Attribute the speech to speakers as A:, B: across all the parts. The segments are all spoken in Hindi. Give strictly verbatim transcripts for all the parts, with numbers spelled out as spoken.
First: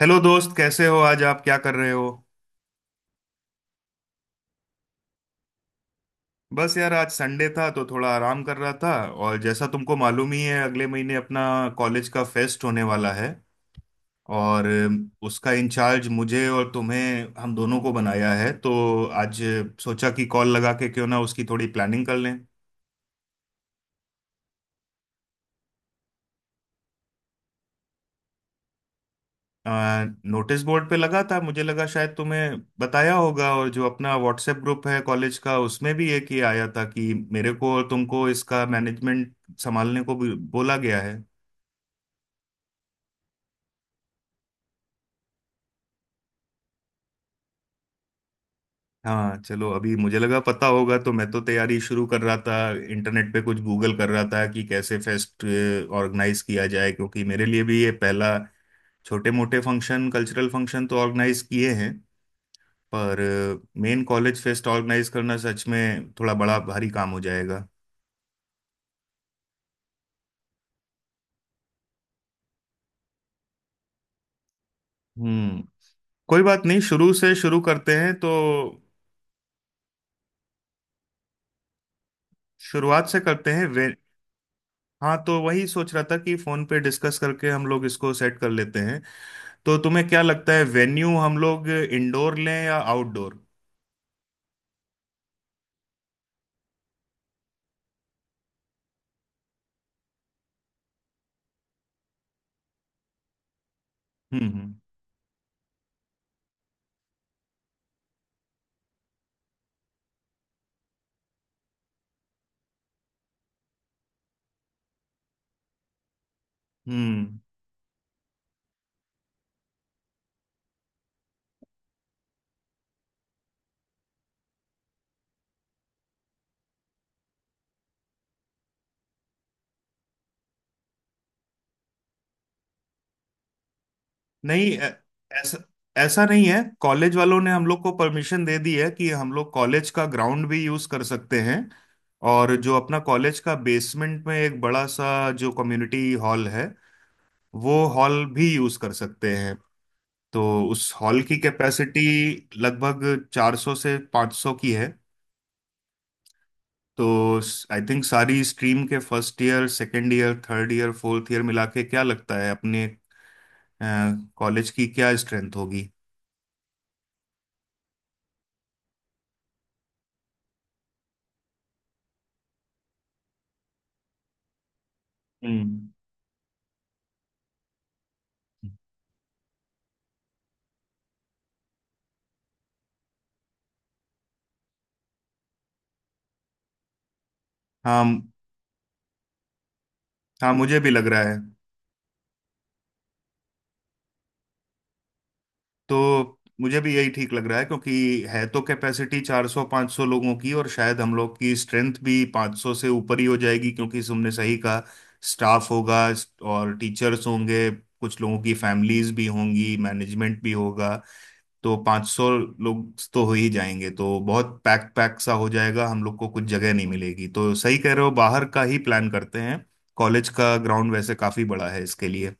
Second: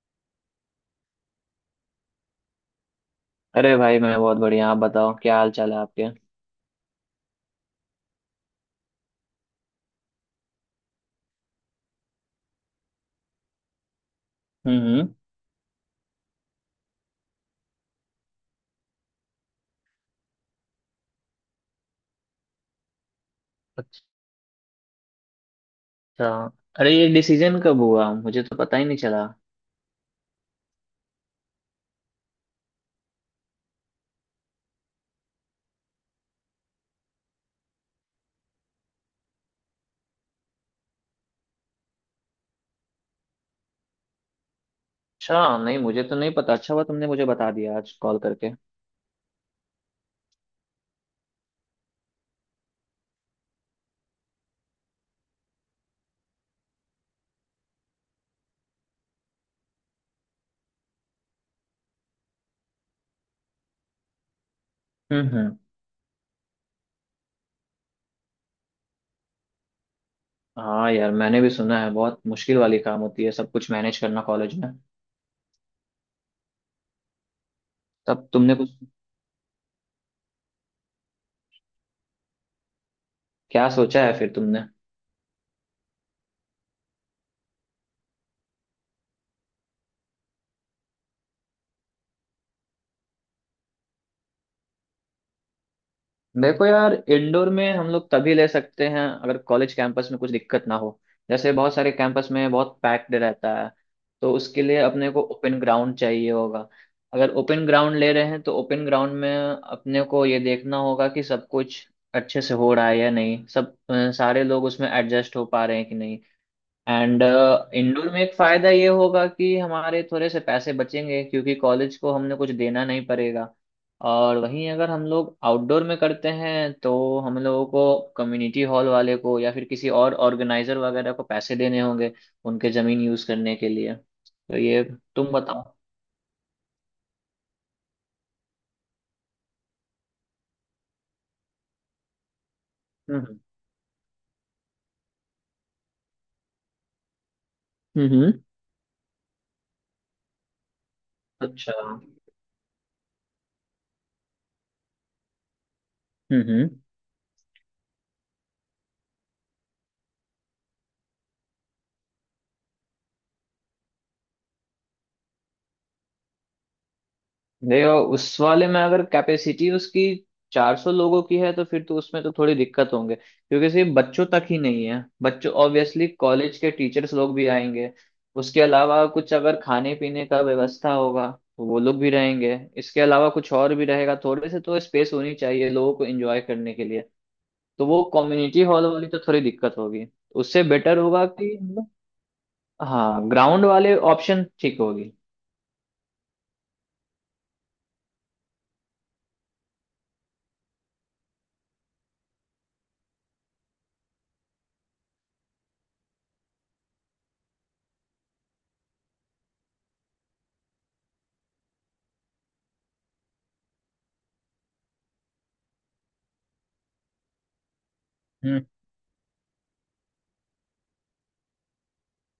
A: हेलो दोस्त, कैसे हो? आज आप क्या कर रहे हो?
B: अरे भाई, मैं बहुत बढ़िया। आप बताओ, क्या हाल चाल है आपके?
A: बस यार, आज संडे था तो थोड़ा आराम कर रहा था। और जैसा तुमको मालूम ही है, अगले महीने अपना कॉलेज का फेस्ट होने वाला है। और
B: हम्म।
A: अम, उसका इंचार्ज मुझे और तुम्हें, हम दोनों को बनाया है, तो आज सोचा कि कॉल लगा के क्यों ना उसकी थोड़ी प्लानिंग कर लें।
B: अच्छा। अरे ये डिसीजन कब हुआ? मुझे तो पता ही नहीं चला।
A: अ, नोटिस बोर्ड पे लगा था, मुझे लगा शायद तुम्हें बताया होगा। और जो अपना व्हाट्सएप ग्रुप है कॉलेज का, उसमें भी एक ही आया था कि मेरे को और तुमको इसका मैनेजमेंट संभालने को भी बोला गया है।
B: अच्छा, नहीं मुझे तो नहीं पता। अच्छा हुआ तुमने मुझे बता दिया आज कॉल करके।
A: हाँ, चलो, अभी मुझे लगा पता होगा तो मैं तो तैयारी शुरू कर रहा था। इंटरनेट पे कुछ गूगल कर रहा था कि कैसे फेस्ट ऑर्गेनाइज किया जाए, क्योंकि मेरे लिए भी ये पहला। छोटे मोटे फंक्शन, कल्चरल फंक्शन तो ऑर्गेनाइज किए हैं, पर मेन कॉलेज फेस्ट ऑर्गेनाइज
B: हम्म
A: करना
B: हम्म।
A: सच में थोड़ा बड़ा भारी काम हो जाएगा।
B: हाँ यार, मैंने भी सुना है बहुत मुश्किल वाली काम होती है सब कुछ मैनेज करना कॉलेज में।
A: हम्म। कोई बात नहीं, शुरू से शुरू करते हैं
B: तब
A: तो।
B: तुमने कुछ
A: शुरुआत से करते हैं
B: क्या
A: वे।
B: सोचा है फिर तुमने?
A: हाँ, तो वही सोच रहा था कि फोन पे डिस्कस करके हम लोग इसको सेट कर लेते हैं। तो तुम्हें क्या लगता है, वेन्यू हम लोग इंडोर लें या आउटडोर?
B: देखो यार, इंडोर में हम लोग तभी ले सकते हैं अगर कॉलेज कैंपस में कुछ दिक्कत ना हो। जैसे बहुत सारे कैंपस में बहुत पैक्ड रहता है, तो
A: हम्म।
B: उसके
A: हम्म।
B: लिए अपने को ओपन ग्राउंड चाहिए होगा। अगर ओपन ग्राउंड ले रहे हैं तो ओपन ग्राउंड में अपने को ये देखना होगा कि सब कुछ अच्छे से हो रहा है या नहीं, सब अ, सारे लोग उसमें एडजस्ट हो पा रहे हैं कि नहीं। एंड
A: हम्म।
B: uh, इंडोर में एक फायदा ये होगा कि हमारे थोड़े से पैसे बचेंगे क्योंकि कॉलेज को हमने कुछ देना नहीं पड़ेगा। और वहीं अगर हम लोग आउटडोर में करते हैं तो हम लोगों को कम्युनिटी हॉल वाले को या फिर किसी और ऑर्गेनाइजर वगैरह को पैसे देने होंगे उनके जमीन यूज करने के लिए। तो
A: नहीं,
B: ये,
A: ऐ-
B: तुम
A: ऐसा
B: बताओ।
A: ऐसा नहीं है, कॉलेज वालों ने हम लोग को परमिशन दे दी है कि हम लोग कॉलेज का ग्राउंड भी यूज कर सकते हैं। और जो अपना कॉलेज
B: हम्म
A: का बेसमेंट में एक बड़ा सा जो कम्युनिटी हॉल है, वो
B: हम्म
A: हॉल
B: हम्म,
A: भी यूज कर सकते हैं। तो उस हॉल की
B: अच्छा। हम्म
A: कैपेसिटी लगभग चार सौ से पाँच सौ की है।
B: हम्म।
A: तो आई थिंक, सारी स्ट्रीम के first year, second year, third year, fourth year मिला के क्या लगता है अपने कॉलेज की क्या स्ट्रेंथ होगी?
B: देखो, उस वाले में अगर कैपेसिटी उसकी चार सौ लोगों की है तो फिर तो उसमें तो थोड़ी दिक्कत होंगे क्योंकि सिर्फ बच्चों तक ही नहीं है, बच्चों
A: हम्म।
B: ऑब्वियसली कॉलेज के टीचर्स लोग भी आएंगे। उसके अलावा कुछ अगर खाने पीने का व्यवस्था होगा तो वो लोग भी रहेंगे, इसके अलावा कुछ और भी रहेगा, थोड़े से तो स्पेस होनी चाहिए लोगों को एंजॉय करने के लिए। तो वो
A: हाँ।
B: कम्युनिटी हॉल वाली तो थोड़ी दिक्कत होगी।
A: हाँ,
B: उससे
A: मुझे भी
B: बेटर
A: लग रहा
B: होगा
A: है।
B: कि मतलब, हाँ ग्राउंड वाले ऑप्शन ठीक होगी।
A: तो मुझे भी यही ठीक लग रहा है, क्योंकि है तो कैपेसिटी चार सौ पाँच सौ लोगों की, और शायद हम लोग की स्ट्रेंथ भी पाँच सौ से ऊपर ही हो जाएगी। क्योंकि तुमने सही कहा, स्टाफ होगा और टीचर्स होंगे, कुछ लोगों की फैमिलीज भी होंगी, मैनेजमेंट भी होगा। तो पाँच सौ लोग तो हो ही जाएंगे, तो बहुत पैक पैक सा हो जाएगा, हम लोग को कुछ जगह नहीं मिलेगी। तो सही कह रहे हो, बाहर का ही प्लान करते हैं। कॉलेज का ग्राउंड वैसे काफी बड़ा है इसके लिए।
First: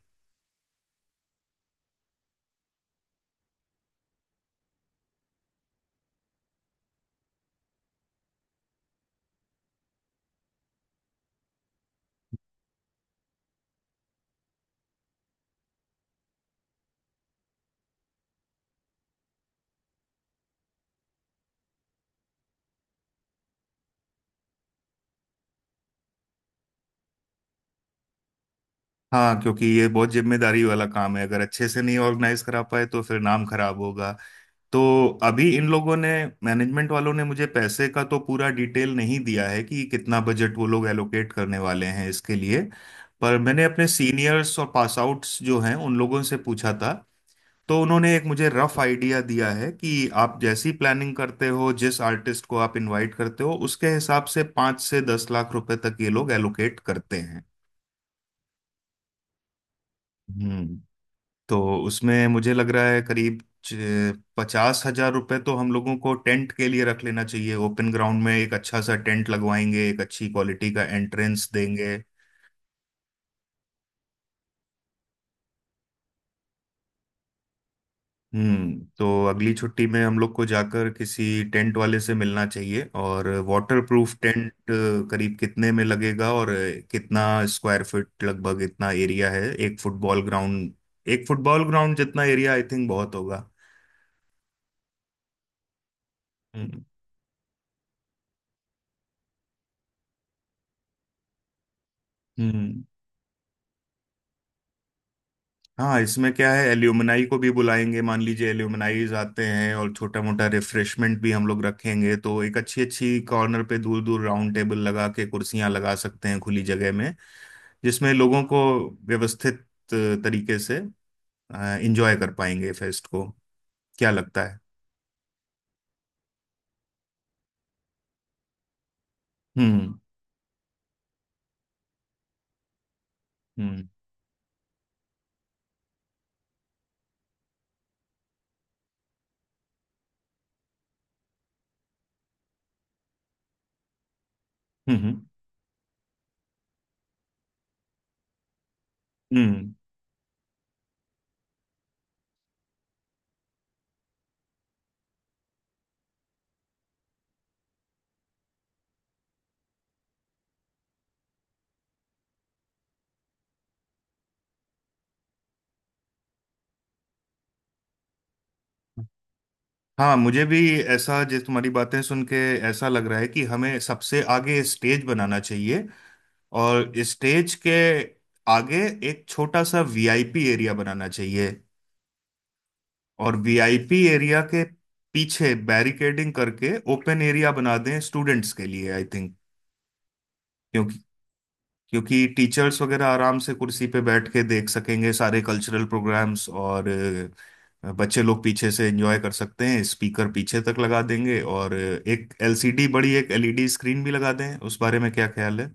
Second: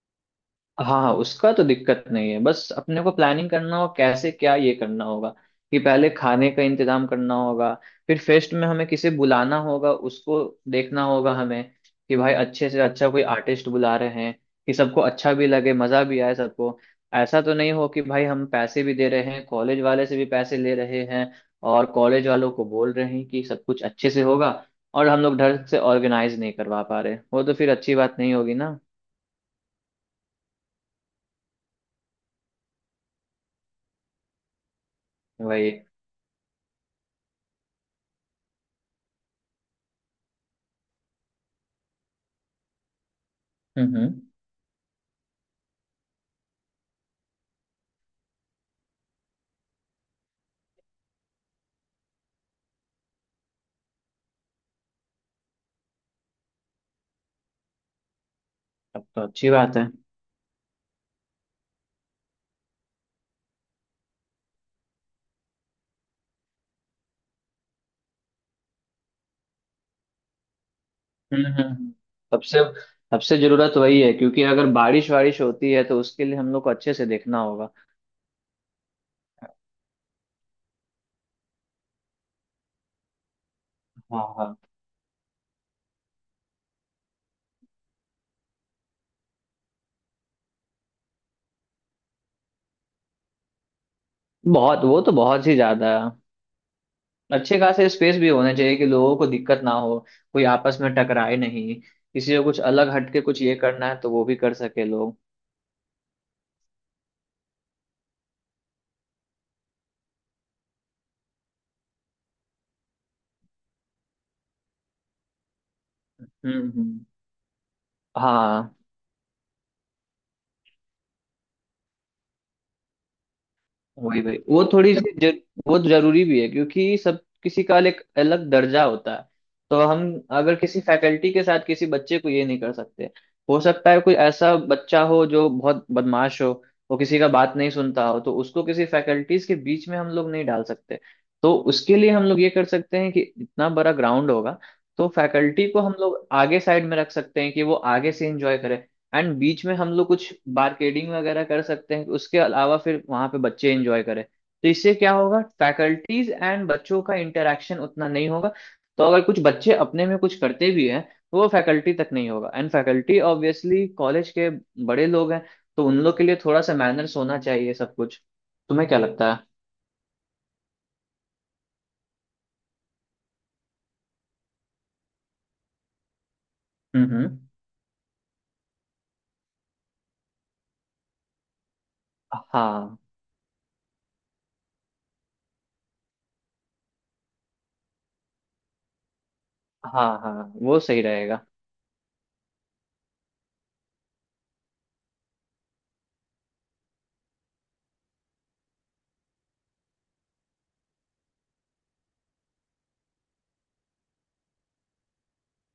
B: हाँ हाँ, उसका तो दिक्कत नहीं है, बस अपने को प्लानिंग करना हो कैसे क्या ये करना होगा कि पहले खाने का इंतजाम करना होगा, फिर फेस्ट में हमें किसे बुलाना होगा, उसको देखना होगा हमें कि भाई अच्छे से अच्छा कोई आर्टिस्ट बुला रहे हैं कि सबको अच्छा भी लगे मजा भी आए सबको। ऐसा तो नहीं हो कि भाई हम पैसे भी दे रहे हैं, कॉलेज वाले से भी पैसे ले रहे हैं और कॉलेज वालों को बोल रहे हैं कि सब कुछ अच्छे से होगा और हम लोग ढंग से ऑर्गेनाइज नहीं करवा पा रहे, वो तो फिर अच्छी बात नहीं होगी ना।
A: हाँ, क्योंकि ये बहुत जिम्मेदारी वाला काम है, अगर अच्छे से नहीं ऑर्गेनाइज करा पाए तो फिर नाम खराब होगा। तो अभी इन
B: वही।
A: लोगों ने, मैनेजमेंट वालों ने मुझे पैसे का तो पूरा डिटेल नहीं दिया है कि कितना बजट वो लोग एलोकेट करने वाले हैं इसके लिए। पर मैंने अपने
B: हम्म हम्म।
A: सीनियर्स और पास आउट्स जो हैं, उन लोगों से पूछा था। तो उन्होंने एक मुझे रफ आइडिया दिया है कि आप जैसी प्लानिंग करते हो, जिस आर्टिस्ट को आप इनवाइट करते हो, उसके हिसाब से पाँच से दस लाख रुपए तक ये लोग एलोकेट करते हैं।
B: तब तो अच्छी बात है।
A: हम्म। तो उसमें मुझे लग रहा है करीब पचास हजार रुपए तो हम लोगों को टेंट के लिए रख लेना चाहिए। ओपन ग्राउंड में एक अच्छा सा टेंट लगवाएंगे, एक अच्छी क्वालिटी का
B: हम्म
A: एंट्रेंस
B: हम्म।
A: देंगे।
B: सबसे सबसे जरूरत वही है क्योंकि अगर बारिश वारिश होती है तो उसके लिए हम लोग को अच्छे से देखना होगा।
A: हम्म। तो अगली छुट्टी में हम लोग को जाकर किसी टेंट वाले से मिलना चाहिए और वाटर प्रूफ
B: हाँ
A: टेंट
B: हाँ।
A: करीब कितने में लगेगा, और कितना स्क्वायर फीट लगभग, इतना एरिया है एक फुटबॉल ग्राउंड एक फुटबॉल ग्राउंड जितना एरिया आई थिंक बहुत होगा।
B: बहुत, वो तो बहुत ही ज्यादा है।
A: हम्म।
B: अच्छे खासे स्पेस भी होने चाहिए कि लोगों को दिक्कत ना हो, कोई आपस में टकराए नहीं, किसी को कुछ
A: हम्म।
B: अलग हटके कुछ ये करना है तो वो भी कर सके लोग।
A: हाँ, इसमें क्या है, एल्यूमनाई को भी बुलाएंगे, मान लीजिए एल्यूमनाइज आते हैं, और छोटा मोटा रिफ्रेशमेंट भी हम लोग रखेंगे, तो एक अच्छी अच्छी कॉर्नर पे दूर दूर राउंड टेबल लगा के कुर्सियां लगा सकते हैं खुली
B: हम्म
A: जगह
B: हम्म।
A: में, जिसमें लोगों को
B: हाँ,
A: व्यवस्थित अ, तरीके से एंजॉय कर पाएंगे फेस्ट को। क्या
B: वही वही,
A: लगता है?
B: वो थोड़ी सी जर, वो जरूरी भी है क्योंकि सब किसी का एक अलग दर्जा होता है। तो
A: हम्म।
B: हम, अगर किसी फैकल्टी के साथ किसी बच्चे को ये नहीं कर सकते, हो
A: हम्म।
B: सकता है कोई ऐसा बच्चा हो जो बहुत बदमाश हो, वो किसी का बात नहीं सुनता हो, तो उसको किसी फैकल्टीज के बीच में हम लोग नहीं डाल सकते। तो उसके लिए हम लोग ये कर सकते हैं कि इतना बड़ा ग्राउंड होगा,
A: हम्म।
B: तो
A: हम्म।
B: फैकल्टी को हम लोग आगे साइड में रख सकते हैं कि वो आगे से इंजॉय करे। एंड बीच
A: हम्म।
B: में हम लोग कुछ बारकेडिंग वगैरह कर सकते हैं, उसके अलावा फिर वहां पे बच्चे एंजॉय करें, तो इससे क्या होगा फैकल्टीज एंड बच्चों का इंटरेक्शन उतना नहीं होगा। तो अगर कुछ बच्चे अपने में कुछ करते भी हैं तो वो फैकल्टी तक नहीं होगा, एंड फैकल्टी ऑब्वियसली कॉलेज के बड़े लोग हैं, तो उन लोग के लिए थोड़ा सा मैनर्स होना चाहिए सब कुछ। तुम्हें क्या लगता है?
A: हाँ, मुझे भी ऐसा, जैसे तुम्हारी बातें सुन के ऐसा लग रहा है कि हमें सबसे आगे स्टेज बनाना चाहिए, और
B: हम्म हम्म।
A: स्टेज के आगे एक छोटा सा वीआईपी एरिया बनाना चाहिए,
B: हाँ
A: और वीआईपी एरिया के पीछे बैरिकेडिंग करके ओपन एरिया बना दें स्टूडेंट्स के लिए, आई थिंक।
B: हाँ। हाँ, वो सही रहेगा।
A: क्योंकि टीचर्स वगैरह आराम से कुर्सी पे बैठ के देख सकेंगे सारे कल्चरल प्रोग्राम्स, और अ, बच्चे लोग पीछे से एंजॉय कर सकते हैं, स्पीकर पीछे तक लगा देंगे। और अ, एक एलसीडी बड़ी एक एलईडी स्क्रीन भी लगा दें, उस बारे में क्या ख्याल है?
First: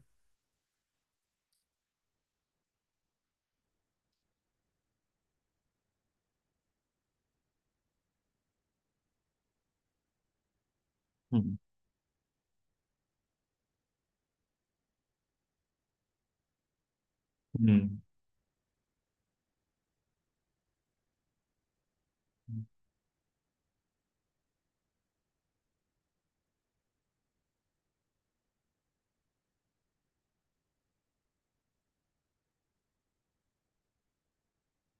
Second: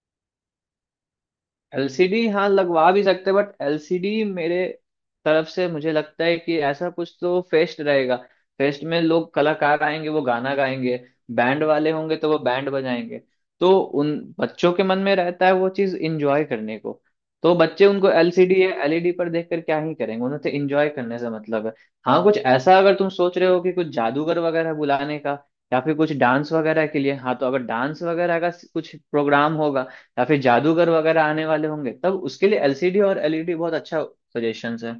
B: एलसीडी हाँ लगवा भी सकते हैं, बट एलसीडी मेरे तरफ से मुझे लगता है कि ऐसा कुछ तो फेस्ट रहेगा। फेस्ट में लोग कलाकार आएंगे, वो गाना गाएंगे,
A: हम्म।
B: बैंड वाले होंगे तो वो बैंड बजाएंगे, तो उन बच्चों के मन में रहता है वो चीज इंजॉय करने को, तो बच्चे
A: हम्म।
B: उनको एलसीडी या एलईडी पर देखकर क्या ही करेंगे, उन्हें तो इंजॉय करने से मतलब है। हाँ, कुछ ऐसा अगर तुम सोच रहे हो कि कुछ जादूगर वगैरह बुलाने का या फिर कुछ डांस वगैरह के लिए, हाँ तो अगर डांस वगैरह का कुछ प्रोग्राम होगा या फिर जादूगर वगैरह आने वाले होंगे, तब उसके लिए एलसीडी और एलईडी बहुत अच्छा सजेशंस है।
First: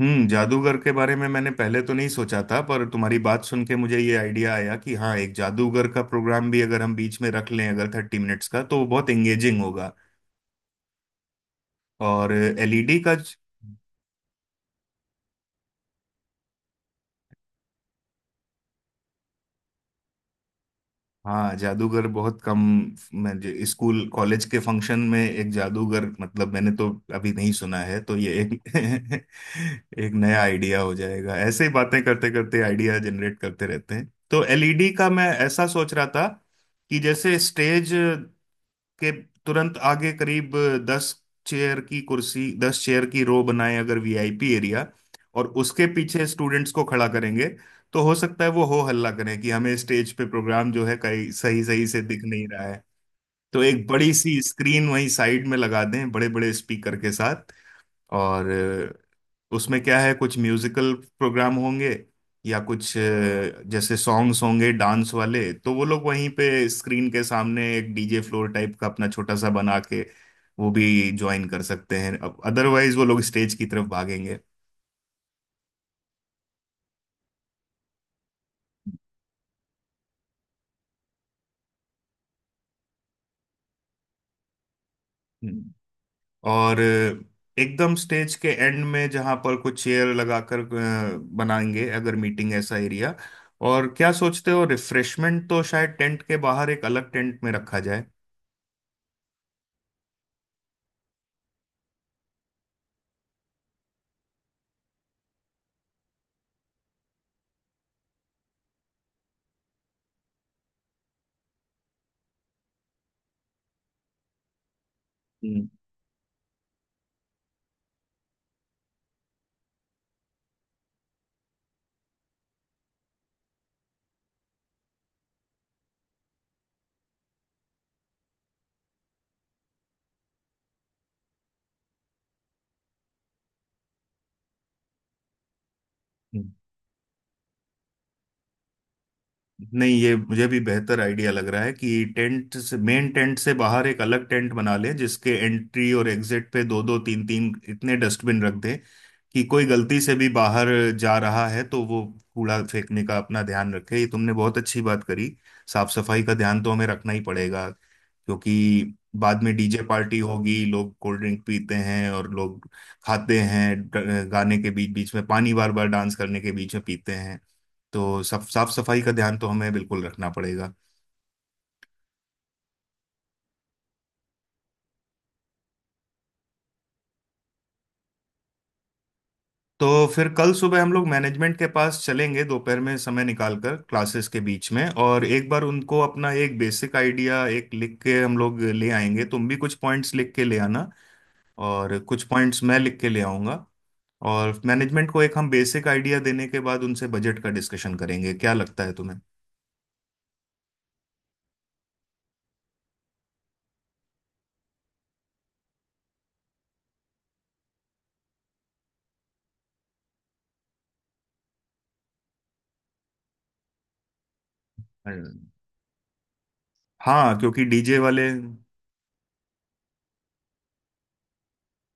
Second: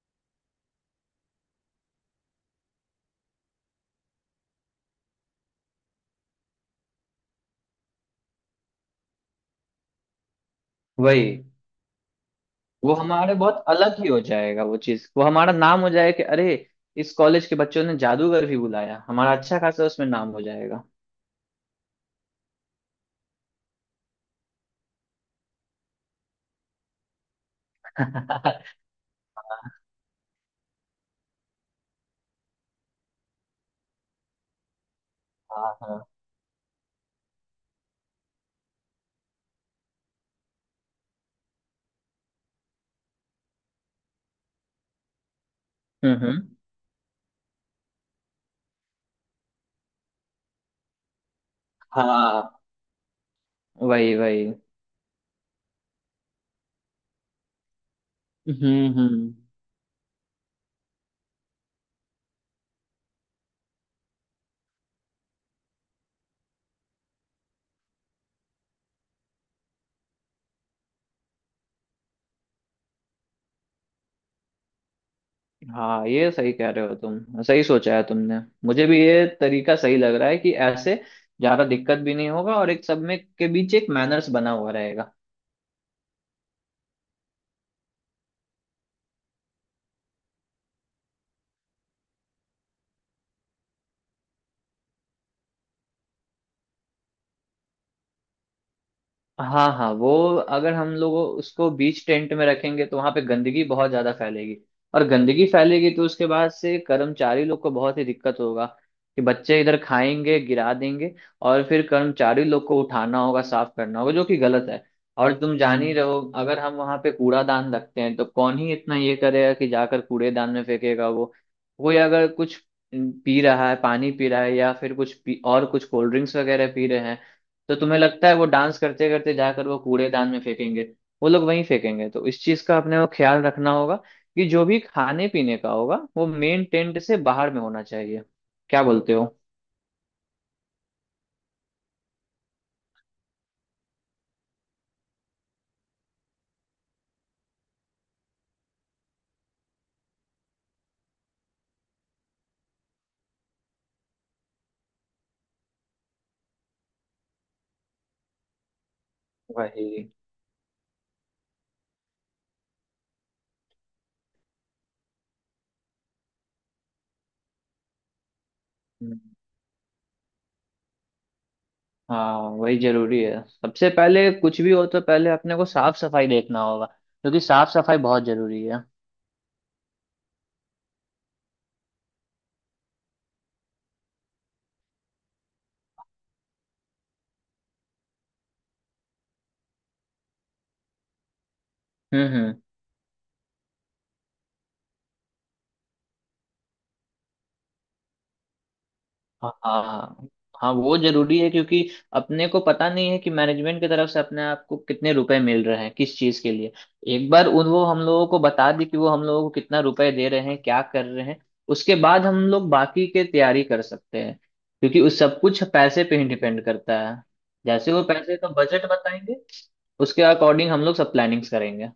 A: हम्म, जादूगर के बारे में मैंने पहले तो नहीं सोचा था, पर तुम्हारी बात सुन के मुझे ये आइडिया आया कि हाँ, एक जादूगर का प्रोग्राम भी अगर हम बीच में रख लें, अगर थर्टी मिनट्स का, तो वो बहुत एंगेजिंग होगा।
B: वही,
A: और
B: वो
A: एलईडी का,
B: हमारे बहुत अलग ही हो जाएगा वो चीज, वो हमारा नाम हो जाएगा कि अरे इस कॉलेज के बच्चों ने जादूगर भी बुलाया, हमारा अच्छा खासा उसमें नाम हो जाएगा।
A: हाँ जादूगर बहुत कम, मैं जो स्कूल कॉलेज के फंक्शन में, एक जादूगर मतलब मैंने तो अभी नहीं सुना है, तो ये
B: हाँ
A: एक एक नया आइडिया हो जाएगा। ऐसे ही बातें करते करते आइडिया जनरेट करते रहते हैं। तो एलईडी का मैं ऐसा
B: हाँ
A: सोच
B: हाँ।
A: रहा था कि जैसे स्टेज के तुरंत आगे, करीब दस चेयर की कुर्सी दस चेयर की रो बनाए अगर वीआईपी एरिया, और उसके
B: हम्म
A: पीछे
B: हम्म,
A: स्टूडेंट्स को खड़ा करेंगे तो हो सकता है वो हो हल्ला करें कि हमें स्टेज पे प्रोग्राम जो है कहीं सही सही से दिख
B: हाँ
A: नहीं रहा है। तो एक बड़ी
B: वही
A: सी
B: वही।
A: स्क्रीन वहीं साइड में लगा दें, बड़े बड़े स्पीकर के साथ। और
B: हम्म हम्म।
A: अ, उसमें क्या है, कुछ म्यूजिकल प्रोग्राम होंगे या कुछ अ, जैसे सॉन्ग्स होंगे, डांस वाले, तो वो लोग वहीं पे स्क्रीन के सामने एक डीजे फ्लोर टाइप का अपना छोटा सा बना के वो भी ज्वाइन कर सकते हैं। अब अदरवाइज वो लोग स्टेज की तरफ भागेंगे।
B: हाँ, ये सही कह रहे हो, तुम सही सोचा है तुमने। मुझे भी ये तरीका सही लग रहा है कि ऐसे ज्यादा दिक्कत भी नहीं होगा और एक सब में के बीच एक मैनर्स बना हुआ रहेगा।
A: हम्म। और अ, एकदम स्टेज के एंड में जहां पर कुछ चेयर लगाकर अ, बनाएंगे, अगर मीटिंग, ऐसा एरिया। और क्या सोचते हो, रिफ्रेशमेंट तो शायद टेंट के बाहर एक अलग टेंट में रखा जाए।
B: हाँ हाँ, वो अगर हम लोग उसको बीच टेंट में रखेंगे तो वहां पे गंदगी बहुत ज्यादा फैलेगी, और गंदगी फैलेगी तो उसके बाद से कर्मचारी लोग को बहुत ही दिक्कत होगा कि बच्चे इधर खाएंगे गिरा देंगे, और फिर कर्मचारी लोग को उठाना होगा साफ करना होगा जो कि गलत है। और तुम जान ही हम्म रहो, अगर हम वहां पे कूड़ादान रखते हैं तो कौन ही इतना ये करेगा कि जाकर कूड़ेदान में फेंकेगा वो। कोई अगर कुछ पी रहा है, पानी पी रहा है या फिर कुछ पी, और कुछ कोल्ड ड्रिंक्स वगैरह पी रहे हैं, तो तुम्हें लगता है वो डांस करते करते जाकर वो कूड़ेदान में फेंकेंगे? वो लोग वहीं फेंकेंगे, तो इस चीज का अपने को ख्याल रखना होगा कि जो भी खाने पीने का होगा वो
A: हम्म।
B: मेन टेंट से बाहर में होना चाहिए। क्या बोलते हो?
A: नहीं, ये मुझे भी बेहतर आइडिया लग रहा है कि टेंट से, मेन टेंट से बाहर एक अलग टेंट बना लें, जिसके एंट्री और एग्जिट पे दो दो तीन तीन इतने डस्टबिन रख दें कि कोई गलती से भी बाहर जा रहा है तो वो कूड़ा फेंकने का अपना ध्यान रखे। ये तुमने बहुत अच्छी बात करी, साफ सफाई का ध्यान तो हमें रखना ही पड़ेगा। क्योंकि बाद में डीजे
B: वही।
A: पार्टी होगी, लोग कोल्ड ड्रिंक पीते हैं और लोग खाते हैं, ड- गाने के बीच बीच में पानी बार बार, डांस करने के बीच में पीते हैं। तो सब साफ सफाई का
B: हम्म,
A: ध्यान तो हमें बिल्कुल रखना पड़ेगा।
B: हाँ वही जरूरी है, सबसे पहले कुछ भी हो तो पहले अपने को साफ सफाई देखना होगा क्योंकि साफ सफाई बहुत जरूरी है।
A: तो फिर कल सुबह हम लोग मैनेजमेंट के पास चलेंगे, दोपहर में समय निकाल कर, क्लासेस के बीच में, और एक बार उनको अपना एक बेसिक आइडिया एक लिख के हम लोग ले आएंगे। तुम भी कुछ पॉइंट्स लिख के ले आना, और कुछ
B: हम्म।
A: पॉइंट्स मैं लिख के ले आऊंगा। और मैनेजमेंट को एक हम बेसिक आइडिया देने के बाद उनसे बजट का डिस्कशन करेंगे, क्या लगता है तुम्हें?
B: हाँ हाँ। हाँ, वो जरूरी है क्योंकि अपने को पता नहीं है कि मैनेजमेंट की तरफ से अपने आप को कितने रुपए मिल रहे हैं किस चीज के लिए। एक बार उन, वो हम लोगों को बता दी कि वो हम लोगों को कितना रुपए दे रहे हैं क्या कर रहे हैं, उसके बाद हम लोग बाकी के तैयारी कर सकते हैं क्योंकि उस सब कुछ पैसे पे ही डिपेंड करता है।
A: हाँ, क्योंकि
B: जैसे
A: डीजे
B: वो
A: वाले,
B: पैसे का बजट बताएंगे, उसके अकॉर्डिंग हम लोग सब प्लानिंग्स करेंगे।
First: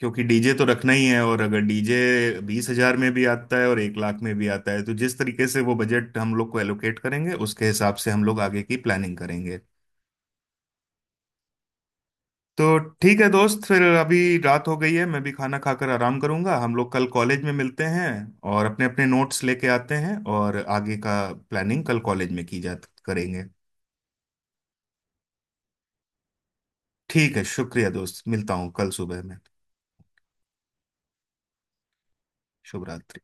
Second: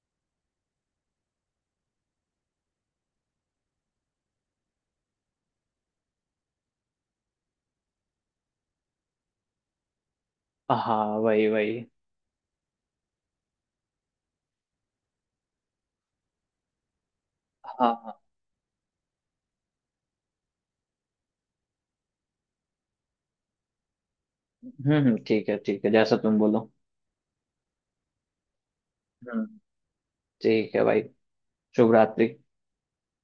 A: क्योंकि डीजे तो रखना ही है। और अगर डीजे बीस हजार में भी आता है और एक लाख में भी आता है, तो जिस तरीके से वो बजट हम लोग को एलोकेट करेंगे, उसके हिसाब से हम लोग आगे की प्लानिंग करेंगे।
B: हाँ वही वही।
A: तो ठीक है दोस्त, फिर अभी रात हो गई है, मैं भी खाना खाकर आराम करूंगा, हम लोग कल कॉलेज में मिलते
B: हाँ
A: हैं
B: हाँ।
A: और अपने अपने नोट्स लेके आते हैं, और आगे का प्लानिंग कल कॉलेज में की जा, करेंगे।
B: हम्म हम्म, ठीक है ठीक है जैसा तुम बोलो।
A: ठीक है, शुक्रिया दोस्त, मिलता हूँ कल सुबह में।
B: हम्म। ठीक है भाई। शुभ रात्रि।
A: शुभ रात्रि।